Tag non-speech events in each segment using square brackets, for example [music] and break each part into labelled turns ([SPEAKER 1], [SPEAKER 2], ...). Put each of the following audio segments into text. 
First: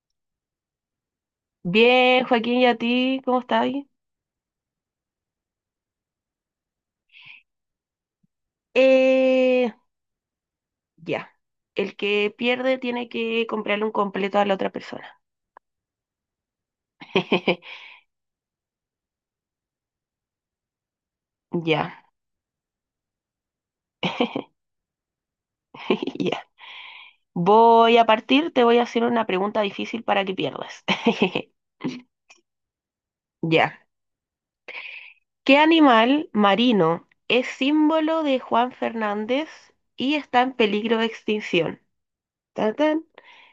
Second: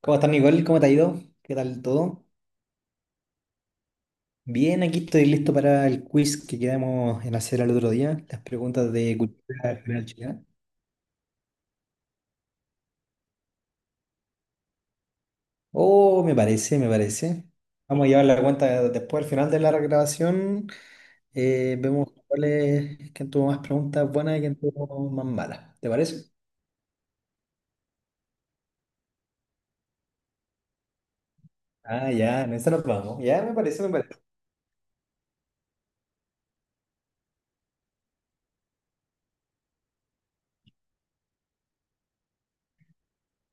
[SPEAKER 1] ¿Cómo estás, Nicole? ¿Cómo te ha ido? ¿Qué tal
[SPEAKER 2] Bien,
[SPEAKER 1] todo?
[SPEAKER 2] Joaquín, ¿y a ti? ¿Cómo estás?
[SPEAKER 1] Bien, aquí estoy listo para el quiz que quedamos en hacer al otro día, las preguntas de
[SPEAKER 2] Eh,
[SPEAKER 1] cultura general chilena.
[SPEAKER 2] ya. El que pierde tiene que comprarle un completo a la otra persona.
[SPEAKER 1] Oh, me parece, me parece.
[SPEAKER 2] [laughs]
[SPEAKER 1] Vamos a llevar la cuenta después, al final de la grabación,
[SPEAKER 2] Ya.
[SPEAKER 1] vemos cuál es, quién tuvo más preguntas buenas y quién
[SPEAKER 2] [laughs]
[SPEAKER 1] tuvo más malas. ¿Te parece?
[SPEAKER 2] Ya. Voy a partir, te voy a hacer una pregunta difícil para que pierdas. [laughs]
[SPEAKER 1] Ah, ya, en esa nos vamos. Ya, me
[SPEAKER 2] Ya.
[SPEAKER 1] parece, me parece.
[SPEAKER 2] ¿Qué animal marino es símbolo de Juan Fernández y está en peligro de extinción? Tan, tan.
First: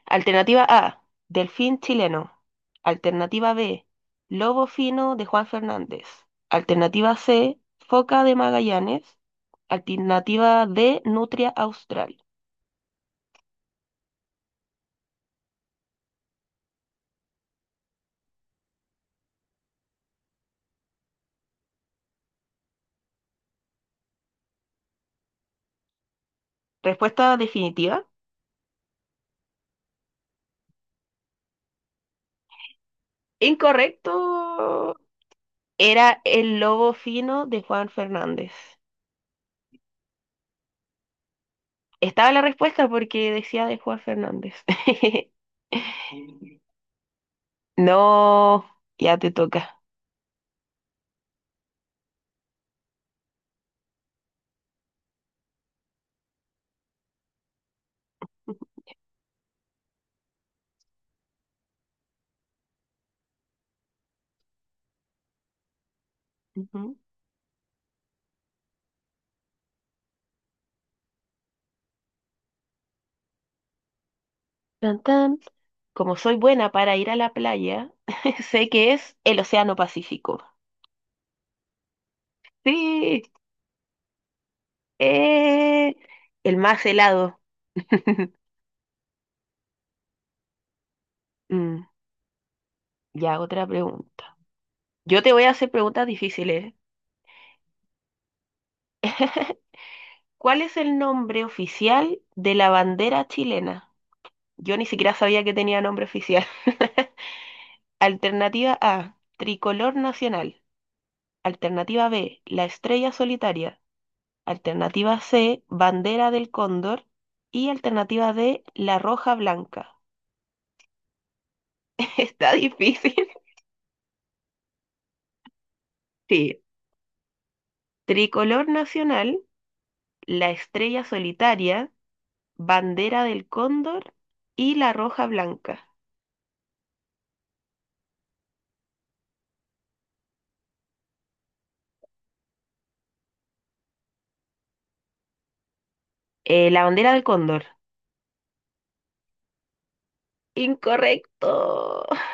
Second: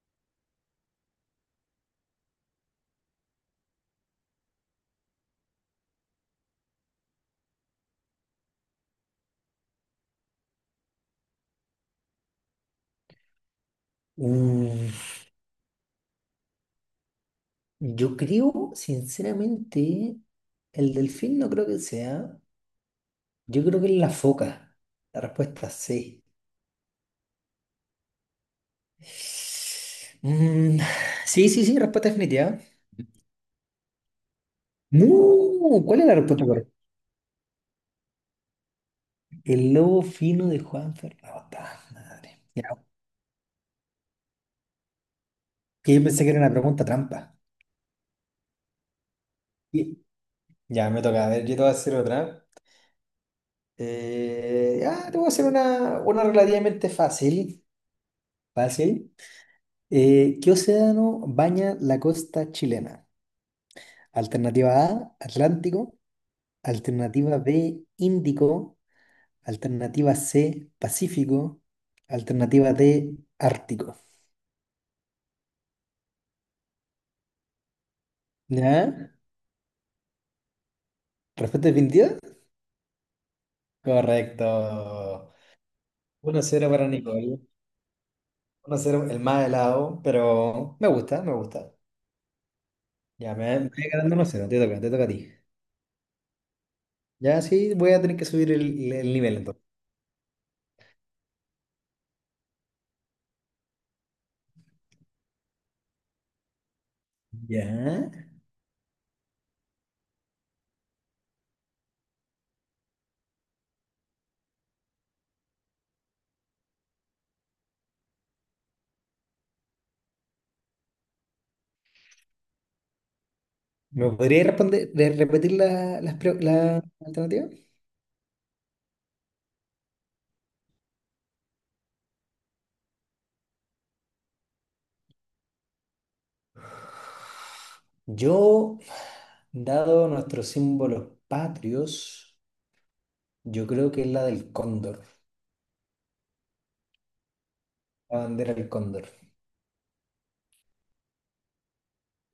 [SPEAKER 2] Alternativa A, delfín chileno. Alternativa B, lobo fino de Juan Fernández. Alternativa C, foca de Magallanes. Alternativa D, nutria austral.
[SPEAKER 1] Mm, yo creo, sinceramente, el delfín no creo que sea. Yo creo que es la foca. La respuesta sí.
[SPEAKER 2] Respuesta definitiva.
[SPEAKER 1] Mm, sí, sí, sí, respuesta definitiva.
[SPEAKER 2] Incorrecto.
[SPEAKER 1] No, ¿cuál es la
[SPEAKER 2] Era
[SPEAKER 1] respuesta
[SPEAKER 2] el
[SPEAKER 1] correcta?
[SPEAKER 2] lobo fino de Juan Fernández.
[SPEAKER 1] El lobo fino de Juan Ferrata.
[SPEAKER 2] Estaba
[SPEAKER 1] Madre.
[SPEAKER 2] la
[SPEAKER 1] Ya,
[SPEAKER 2] respuesta porque decía de Juan Fernández. [laughs]
[SPEAKER 1] que yo pensé que era una pregunta trampa.
[SPEAKER 2] No, ya te toca.
[SPEAKER 1] Y- Ya, me toca. A ver, yo te voy a hacer otra. Ya, te voy a hacer una relativamente fácil. Fácil. ¿Qué océano baña la costa chilena? Alternativa A, Atlántico.
[SPEAKER 2] Ujú.
[SPEAKER 1] Alternativa B, Índico. Alternativa C, Pacífico. Alternativa D, Ártico.
[SPEAKER 2] Tan, tan. Como soy buena para ir a la playa, [laughs] sé que
[SPEAKER 1] ¿Ya?
[SPEAKER 2] es el Océano Pacífico.
[SPEAKER 1] ¿Respuesta definitiva?
[SPEAKER 2] Sí,
[SPEAKER 1] Correcto.
[SPEAKER 2] eh,
[SPEAKER 1] Uno
[SPEAKER 2] el
[SPEAKER 1] cero
[SPEAKER 2] más
[SPEAKER 1] para Nicole.
[SPEAKER 2] helado. [laughs]
[SPEAKER 1] Uno cero, el más helado, pero me gusta, me gusta.
[SPEAKER 2] Mm,
[SPEAKER 1] Ya,
[SPEAKER 2] ya,
[SPEAKER 1] me,
[SPEAKER 2] otra
[SPEAKER 1] me voy ganando
[SPEAKER 2] pregunta.
[SPEAKER 1] 1-0, te toca a
[SPEAKER 2] Yo
[SPEAKER 1] ti.
[SPEAKER 2] te voy a hacer preguntas difíciles.
[SPEAKER 1] Ya, sí, voy a tener que subir el,
[SPEAKER 2] ¿Eh?
[SPEAKER 1] el nivel
[SPEAKER 2] [laughs]
[SPEAKER 1] entonces.
[SPEAKER 2] ¿Cuál es el nombre oficial de la bandera chilena? Yo ni siquiera sabía que tenía nombre oficial. [laughs]
[SPEAKER 1] Ya.
[SPEAKER 2] Alternativa A, tricolor nacional. Alternativa B, la estrella solitaria. Alternativa C, bandera del cóndor. Y alternativa D, la roja blanca. [laughs] Está difícil.
[SPEAKER 1] ¿Me podría responder, repetir
[SPEAKER 2] Sí.
[SPEAKER 1] la alternativa?
[SPEAKER 2] Tricolor nacional, la estrella solitaria, bandera del cóndor y la roja blanca.
[SPEAKER 1] Yo, dado nuestros símbolos patrios. Yo creo que es la del cóndor,
[SPEAKER 2] La bandera del cóndor.
[SPEAKER 1] la bandera del cóndor.
[SPEAKER 2] Incorrecto.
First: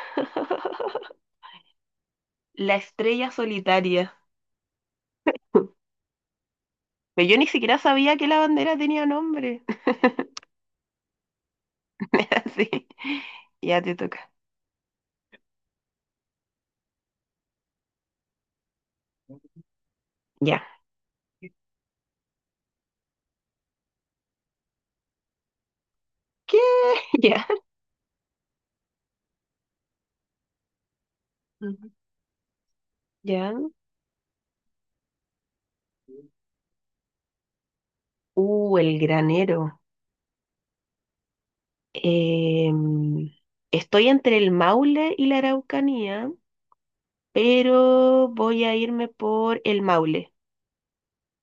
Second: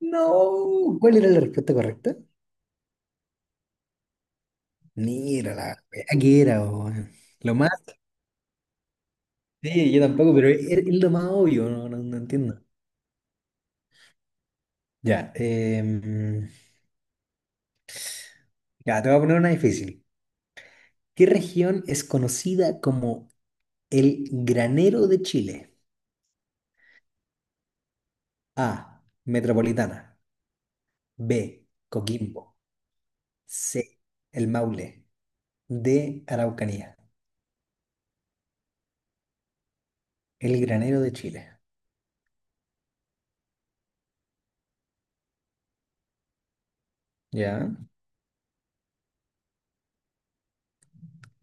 [SPEAKER 1] No, ¿cuál era la respuesta correcta?
[SPEAKER 2] La estrella solitaria.
[SPEAKER 1] Mira
[SPEAKER 2] [laughs]
[SPEAKER 1] la wea que era, weón.
[SPEAKER 2] Pero yo ni
[SPEAKER 1] Lo más,
[SPEAKER 2] siquiera sabía que la bandera tenía nombre.
[SPEAKER 1] sí, yo tampoco,
[SPEAKER 2] [laughs]
[SPEAKER 1] pero es lo más obvio, no, no entiendo.
[SPEAKER 2] Sí. Ya te toca.
[SPEAKER 1] Ya, ya, te voy a poner una difícil.
[SPEAKER 2] Ya.
[SPEAKER 1] ¿Qué región es conocida como el granero de Chile?
[SPEAKER 2] ¿Qué? [laughs] Ya.
[SPEAKER 1] A, Metropolitana. B,
[SPEAKER 2] Ujú.
[SPEAKER 1] Coquimbo.
[SPEAKER 2] Ya.
[SPEAKER 1] C, El Maule. D, Araucanía.
[SPEAKER 2] El granero.
[SPEAKER 1] El granero de Chile.
[SPEAKER 2] Em, estoy entre el Maule y la Araucanía,
[SPEAKER 1] ¿Ya?
[SPEAKER 2] pero voy a irme por el Maule.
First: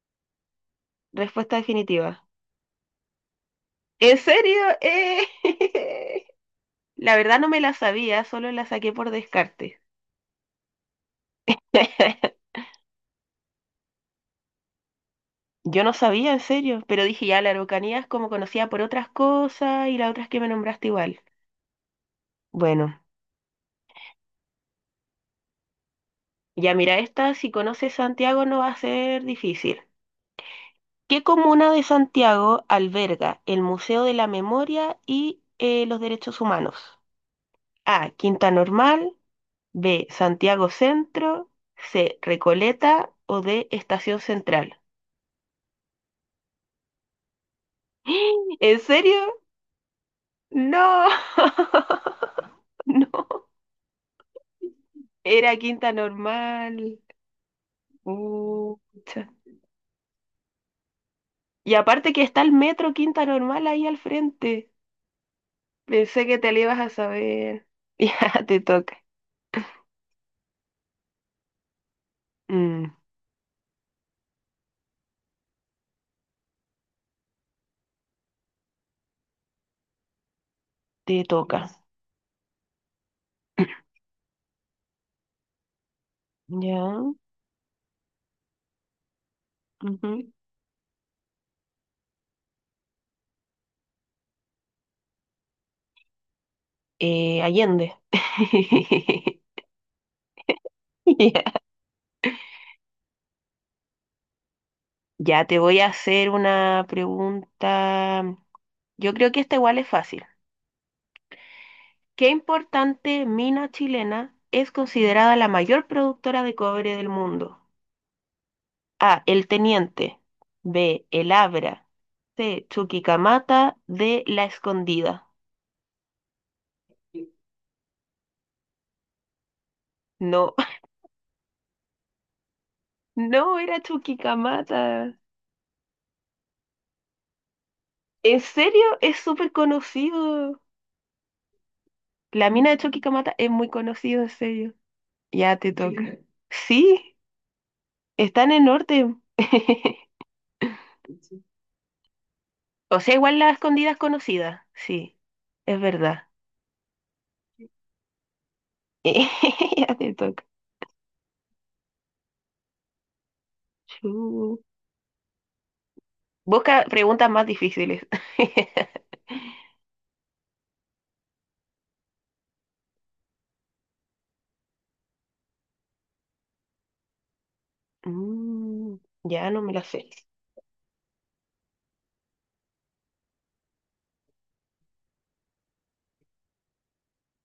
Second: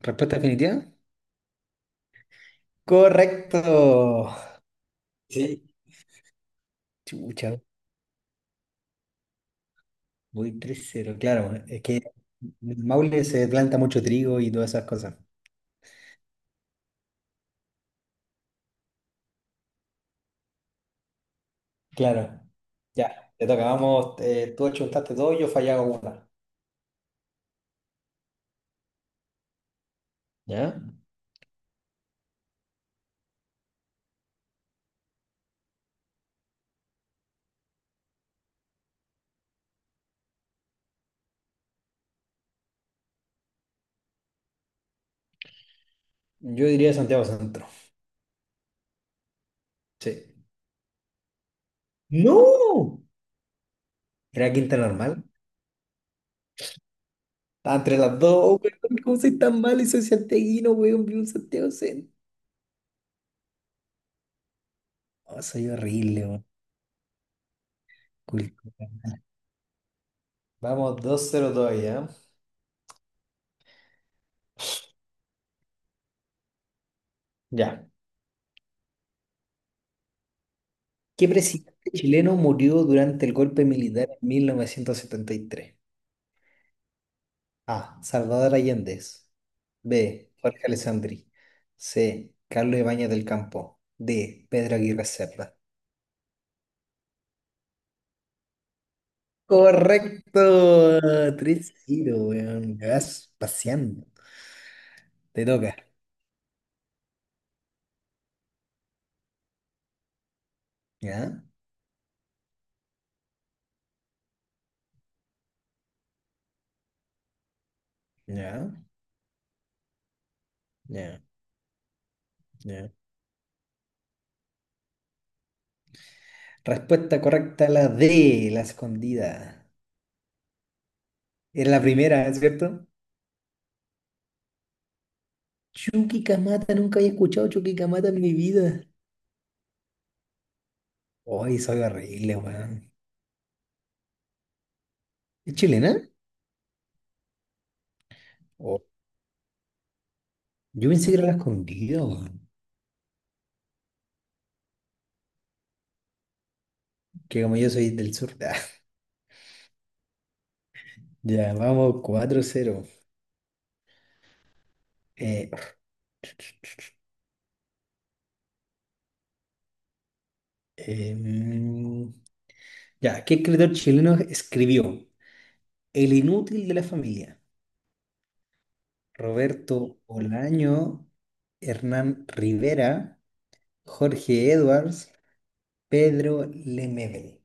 [SPEAKER 1] ¿Respuesta definitiva?
[SPEAKER 2] Respuesta definitiva. ¿En
[SPEAKER 1] Correcto.
[SPEAKER 2] serio? ¡Eh!
[SPEAKER 1] Sí.
[SPEAKER 2] [laughs] La verdad no
[SPEAKER 1] Chucha,
[SPEAKER 2] me la sabía, solo la saqué por descarte.
[SPEAKER 1] voy 3-0, claro. Es que
[SPEAKER 2] [laughs]
[SPEAKER 1] en Maule se planta mucho trigo y todas esas cosas.
[SPEAKER 2] Yo no sabía, en serio, pero dije ya, la Araucanía es como conocida por otras cosas y las otras que me nombraste igual.
[SPEAKER 1] Claro.
[SPEAKER 2] Bueno,
[SPEAKER 1] Ya, te toca. Vamos, tú achuntaste dos yo fallaba una.
[SPEAKER 2] ya mira, esta, si conoces Santiago no va a ser difícil.
[SPEAKER 1] ¿Ya?
[SPEAKER 2] ¿Qué comuna de Santiago alberga el Museo de la Memoria y los Derechos Humanos? A. Quinta Normal. B. Santiago Centro. C. Recoleta. O D. Estación Central.
[SPEAKER 1] Yo diría Santiago Centro.
[SPEAKER 2] [gasps] ¿En serio?
[SPEAKER 1] Sí.
[SPEAKER 2] No. [laughs]
[SPEAKER 1] ¡No!
[SPEAKER 2] No.
[SPEAKER 1] ¿Era Quinta Normal?
[SPEAKER 2] Era Quinta Normal.
[SPEAKER 1] Está entre las dos. Oh, weón, ¿cómo
[SPEAKER 2] Pucha.
[SPEAKER 1] soy tan malo y soy santiaguino, weón? Vivo en Santiago
[SPEAKER 2] Y
[SPEAKER 1] Centro.
[SPEAKER 2] aparte que está el metro Quinta Normal ahí al frente.
[SPEAKER 1] Oh, soy horrible,
[SPEAKER 2] Pensé que
[SPEAKER 1] weón.
[SPEAKER 2] te lo ibas a saber. [laughs] Ya, te
[SPEAKER 1] Cultura.
[SPEAKER 2] toca.
[SPEAKER 1] Vamos, 2-0 todavía, ¿eh?
[SPEAKER 2] Mm,
[SPEAKER 1] Ya.
[SPEAKER 2] te
[SPEAKER 1] ¿Qué
[SPEAKER 2] toca.
[SPEAKER 1] presidente chileno murió durante el golpe
[SPEAKER 2] [clears throat]
[SPEAKER 1] militar en 1973?
[SPEAKER 2] Ya.
[SPEAKER 1] A. Salvador Allende. B.
[SPEAKER 2] Ujú.
[SPEAKER 1] Jorge Alessandri. C. Carlos Ibáñez del Campo. D. Pedro Aguirre Cerda.
[SPEAKER 2] Allende. [laughs]
[SPEAKER 1] Correcto.
[SPEAKER 2] Ya.
[SPEAKER 1] 3-0, weón. Me vas paseando.
[SPEAKER 2] Ya
[SPEAKER 1] Te
[SPEAKER 2] te
[SPEAKER 1] toca.
[SPEAKER 2] voy a hacer una pregunta. Yo creo que esta igual es fácil.
[SPEAKER 1] ¿Ya?
[SPEAKER 2] ¿Qué importante mina chilena es considerada la mayor productora de cobre del mundo?
[SPEAKER 1] ¿Ya?
[SPEAKER 2] A. El Teniente. B.
[SPEAKER 1] ¿Ya?
[SPEAKER 2] El Abra. C.
[SPEAKER 1] ¿Ya?
[SPEAKER 2] Chuquicamata. D. La Escondida.
[SPEAKER 1] Respuesta correcta, la D, la Escondida.
[SPEAKER 2] No,
[SPEAKER 1] Era la primera, ¿es ¿cierto?
[SPEAKER 2] [laughs] no era Chuquicamata.
[SPEAKER 1] Chucky Camata, nunca había escuchado Chucky Camata en mi
[SPEAKER 2] ¿En
[SPEAKER 1] vida.
[SPEAKER 2] serio? Es súper conocido.
[SPEAKER 1] Hoy soy horrible,
[SPEAKER 2] La mina de
[SPEAKER 1] weón.
[SPEAKER 2] Chuquicamata es muy conocida, en serio.
[SPEAKER 1] ¿Es
[SPEAKER 2] Ya te
[SPEAKER 1] chilena?
[SPEAKER 2] toca. Sí. Sí, está en el
[SPEAKER 1] Oh,
[SPEAKER 2] norte. [laughs]
[SPEAKER 1] yo pensé que era la Escondida, weón.
[SPEAKER 2] O sea, igual la escondida es conocida. Sí, es verdad.
[SPEAKER 1] Que como yo soy del sur. [laughs]
[SPEAKER 2] [laughs] Ya te toca.
[SPEAKER 1] Ya, vamos, 4-0.
[SPEAKER 2] Chu.
[SPEAKER 1] Eh,
[SPEAKER 2] Busca preguntas más difíciles. [laughs]
[SPEAKER 1] eh, mm, ya, ¿qué escritor chileno escribió El inútil de la familia?
[SPEAKER 2] Mm, ya no me las
[SPEAKER 1] Roberto
[SPEAKER 2] sé.
[SPEAKER 1] Olaño, Hernán Rivera, Jorge Edwards, Pedro Lemebel.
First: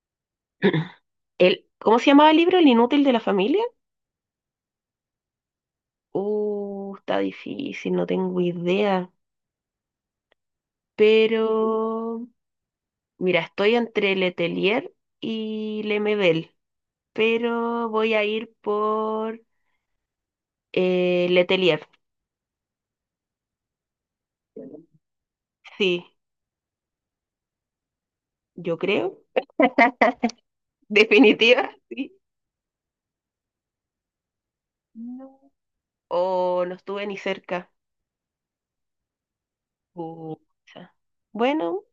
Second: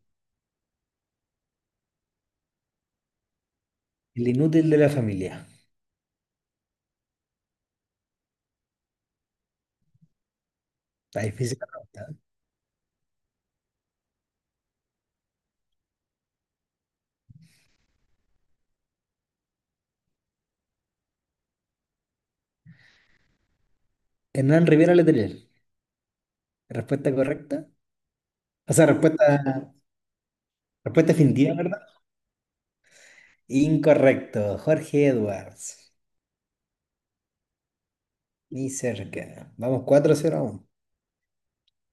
[SPEAKER 2] [clears throat] El, ¿cómo se llamaba el libro? ¿El inútil de la familia?
[SPEAKER 1] El inútil de la familia.
[SPEAKER 2] Está difícil, no tengo idea.
[SPEAKER 1] Está difícil la pregunta, ¿eh?
[SPEAKER 2] Pero, mira, estoy entre Letelier y Lemebel. Pero voy a ir por Letelier.
[SPEAKER 1] Hernán Rivera Letelier.
[SPEAKER 2] Sí,
[SPEAKER 1] ¿Respuesta correcta? O
[SPEAKER 2] yo
[SPEAKER 1] sea,
[SPEAKER 2] creo.
[SPEAKER 1] respuesta
[SPEAKER 2] [laughs]
[SPEAKER 1] Respuesta definitiva,
[SPEAKER 2] Definitiva,
[SPEAKER 1] ¿verdad?
[SPEAKER 2] sí.
[SPEAKER 1] Incorrecto. Jorge
[SPEAKER 2] No.
[SPEAKER 1] Edwards.
[SPEAKER 2] O no estuve ni cerca.
[SPEAKER 1] Ni cerca. Vamos 4-0 uno.
[SPEAKER 2] Pucha. Bueno,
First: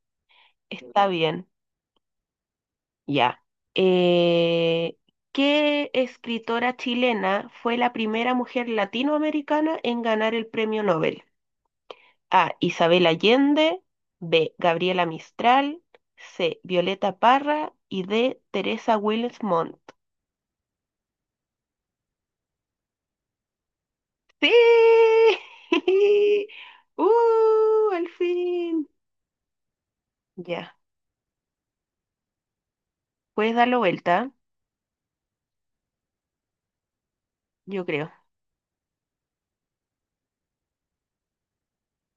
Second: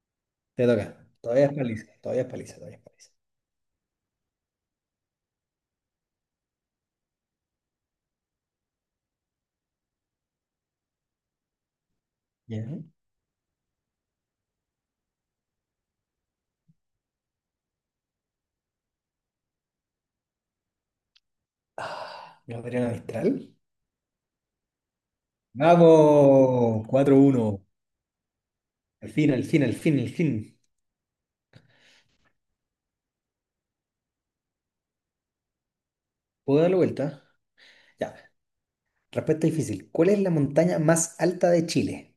[SPEAKER 1] Te
[SPEAKER 2] está
[SPEAKER 1] toca. Todavía
[SPEAKER 2] bien.
[SPEAKER 1] es paliza. Todavía es paliza. Todavía es paliza.
[SPEAKER 2] Ya. Eh, ¿Qué escritora chilena fue la primera mujer latinoamericana en ganar el premio Nobel? A.
[SPEAKER 1] Ya.
[SPEAKER 2] Isabel Allende. B. Gabriela Mistral. C. Violeta Parra. Y D. Teresa Wills.
[SPEAKER 1] Ah, Gabriela Mistral.
[SPEAKER 2] Sí. [laughs]
[SPEAKER 1] Vamos. 4-1.
[SPEAKER 2] Al fin.
[SPEAKER 1] Al fin, al fin, al fin, al fin.
[SPEAKER 2] Ya, puedes darlo vuelta,
[SPEAKER 1] ¿Puedo dar la vuelta?
[SPEAKER 2] yo creo.
[SPEAKER 1] Ya. Respuesta difícil. ¿Cuál es la montaña más alta de Chile?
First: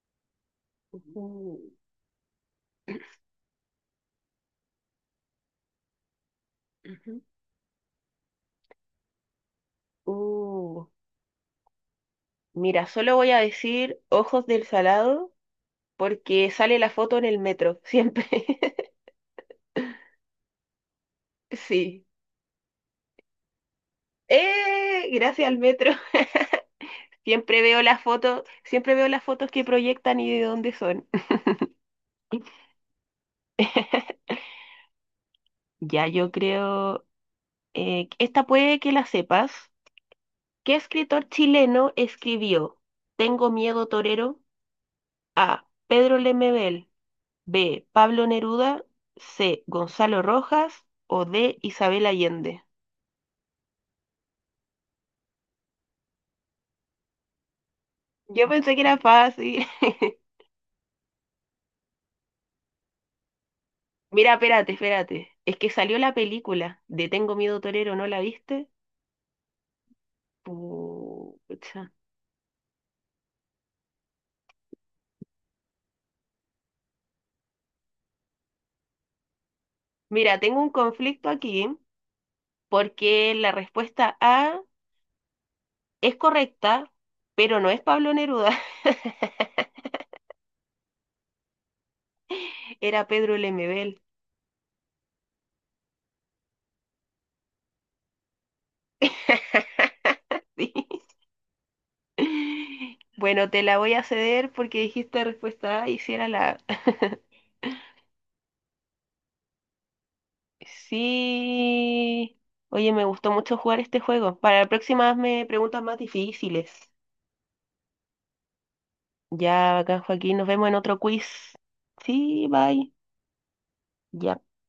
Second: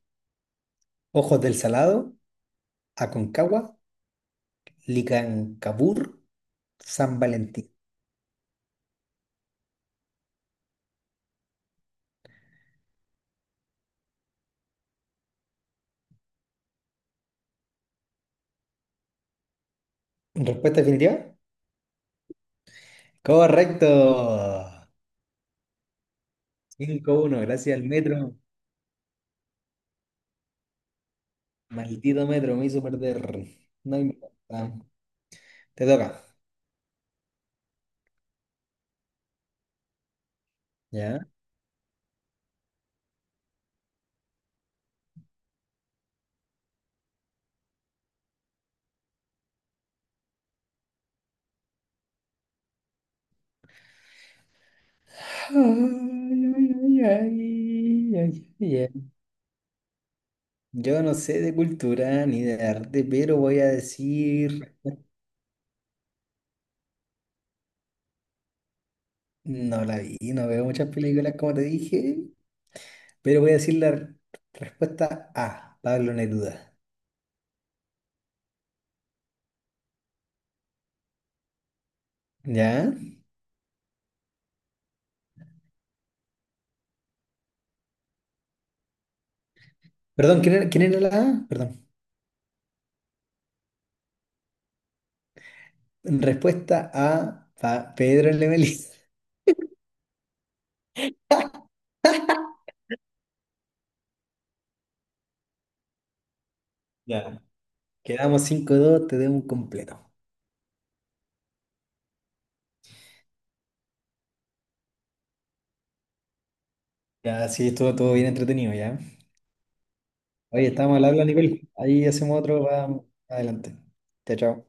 [SPEAKER 1] Ojos del
[SPEAKER 2] Ujú.
[SPEAKER 1] Salado, Aconcagua, Licancabur, San
[SPEAKER 2] Ujú.
[SPEAKER 1] Valentín.
[SPEAKER 2] Uh, mira, solo voy a decir ojos del salado porque sale la foto en el metro, siempre. [laughs]
[SPEAKER 1] ¿Respuesta definitiva?
[SPEAKER 2] Sí.
[SPEAKER 1] Correcto.
[SPEAKER 2] Gracias al metro. [laughs]
[SPEAKER 1] 5-1,
[SPEAKER 2] Siempre
[SPEAKER 1] gracias
[SPEAKER 2] veo
[SPEAKER 1] al
[SPEAKER 2] las
[SPEAKER 1] metro.
[SPEAKER 2] fotos, siempre veo las fotos que proyectan y de dónde son.
[SPEAKER 1] Maldito metro, me hizo perder. No
[SPEAKER 2] [laughs]
[SPEAKER 1] importa. Te
[SPEAKER 2] Ya,
[SPEAKER 1] toca.
[SPEAKER 2] yo creo, esta puede que la sepas. ¿Qué
[SPEAKER 1] ¿Ya?
[SPEAKER 2] escritor chileno escribió Tengo miedo torero? A. Pedro Lemebel. B. Pablo Neruda. C. Gonzalo Rojas. O D. Isabel Allende.
[SPEAKER 1] Ay, ay, ay, ay,
[SPEAKER 2] Yo pensé
[SPEAKER 1] ay,
[SPEAKER 2] que era
[SPEAKER 1] ay.
[SPEAKER 2] fácil. [laughs]
[SPEAKER 1] Yo no sé de cultura ni de arte, pero voy a
[SPEAKER 2] Mira, espérate,
[SPEAKER 1] decir...
[SPEAKER 2] espérate. Es que salió la película de Tengo miedo torero, ¿no la viste?
[SPEAKER 1] No la vi, no veo muchas películas como te
[SPEAKER 2] Pucha.
[SPEAKER 1] dije, pero voy a decir respuesta A, Pablo Neruda.
[SPEAKER 2] Mira, tengo un conflicto aquí
[SPEAKER 1] ¿Ya?
[SPEAKER 2] porque la respuesta A es correcta, pero no es Pablo Neruda,
[SPEAKER 1] Perdón, ¿quién era la A? Perdón.
[SPEAKER 2] [laughs] era Pedro Lemebel.
[SPEAKER 1] Respuesta A, Pedro Lemelí.
[SPEAKER 2] [laughs] Sí. [laughs] Bueno, te la voy a ceder porque dijiste respuesta A y si era la A. [laughs]
[SPEAKER 1] Ya. Quedamos 5-2, te debo un completo.
[SPEAKER 2] Sí. Oye, me gustó mucho jugar este juego. Para la próxima hazme preguntas más difíciles.
[SPEAKER 1] Ya, sí, estuvo todo bien entretenido, ya.
[SPEAKER 2] Ya, acá, Joaquín, nos
[SPEAKER 1] Oye,
[SPEAKER 2] vemos en
[SPEAKER 1] estamos
[SPEAKER 2] otro
[SPEAKER 1] al
[SPEAKER 2] quiz.
[SPEAKER 1] habla, Nicole. Ahí hacemos
[SPEAKER 2] Sí,
[SPEAKER 1] otro, va,
[SPEAKER 2] bye.
[SPEAKER 1] adelante. Chao,
[SPEAKER 2] Ya.
[SPEAKER 1] chao.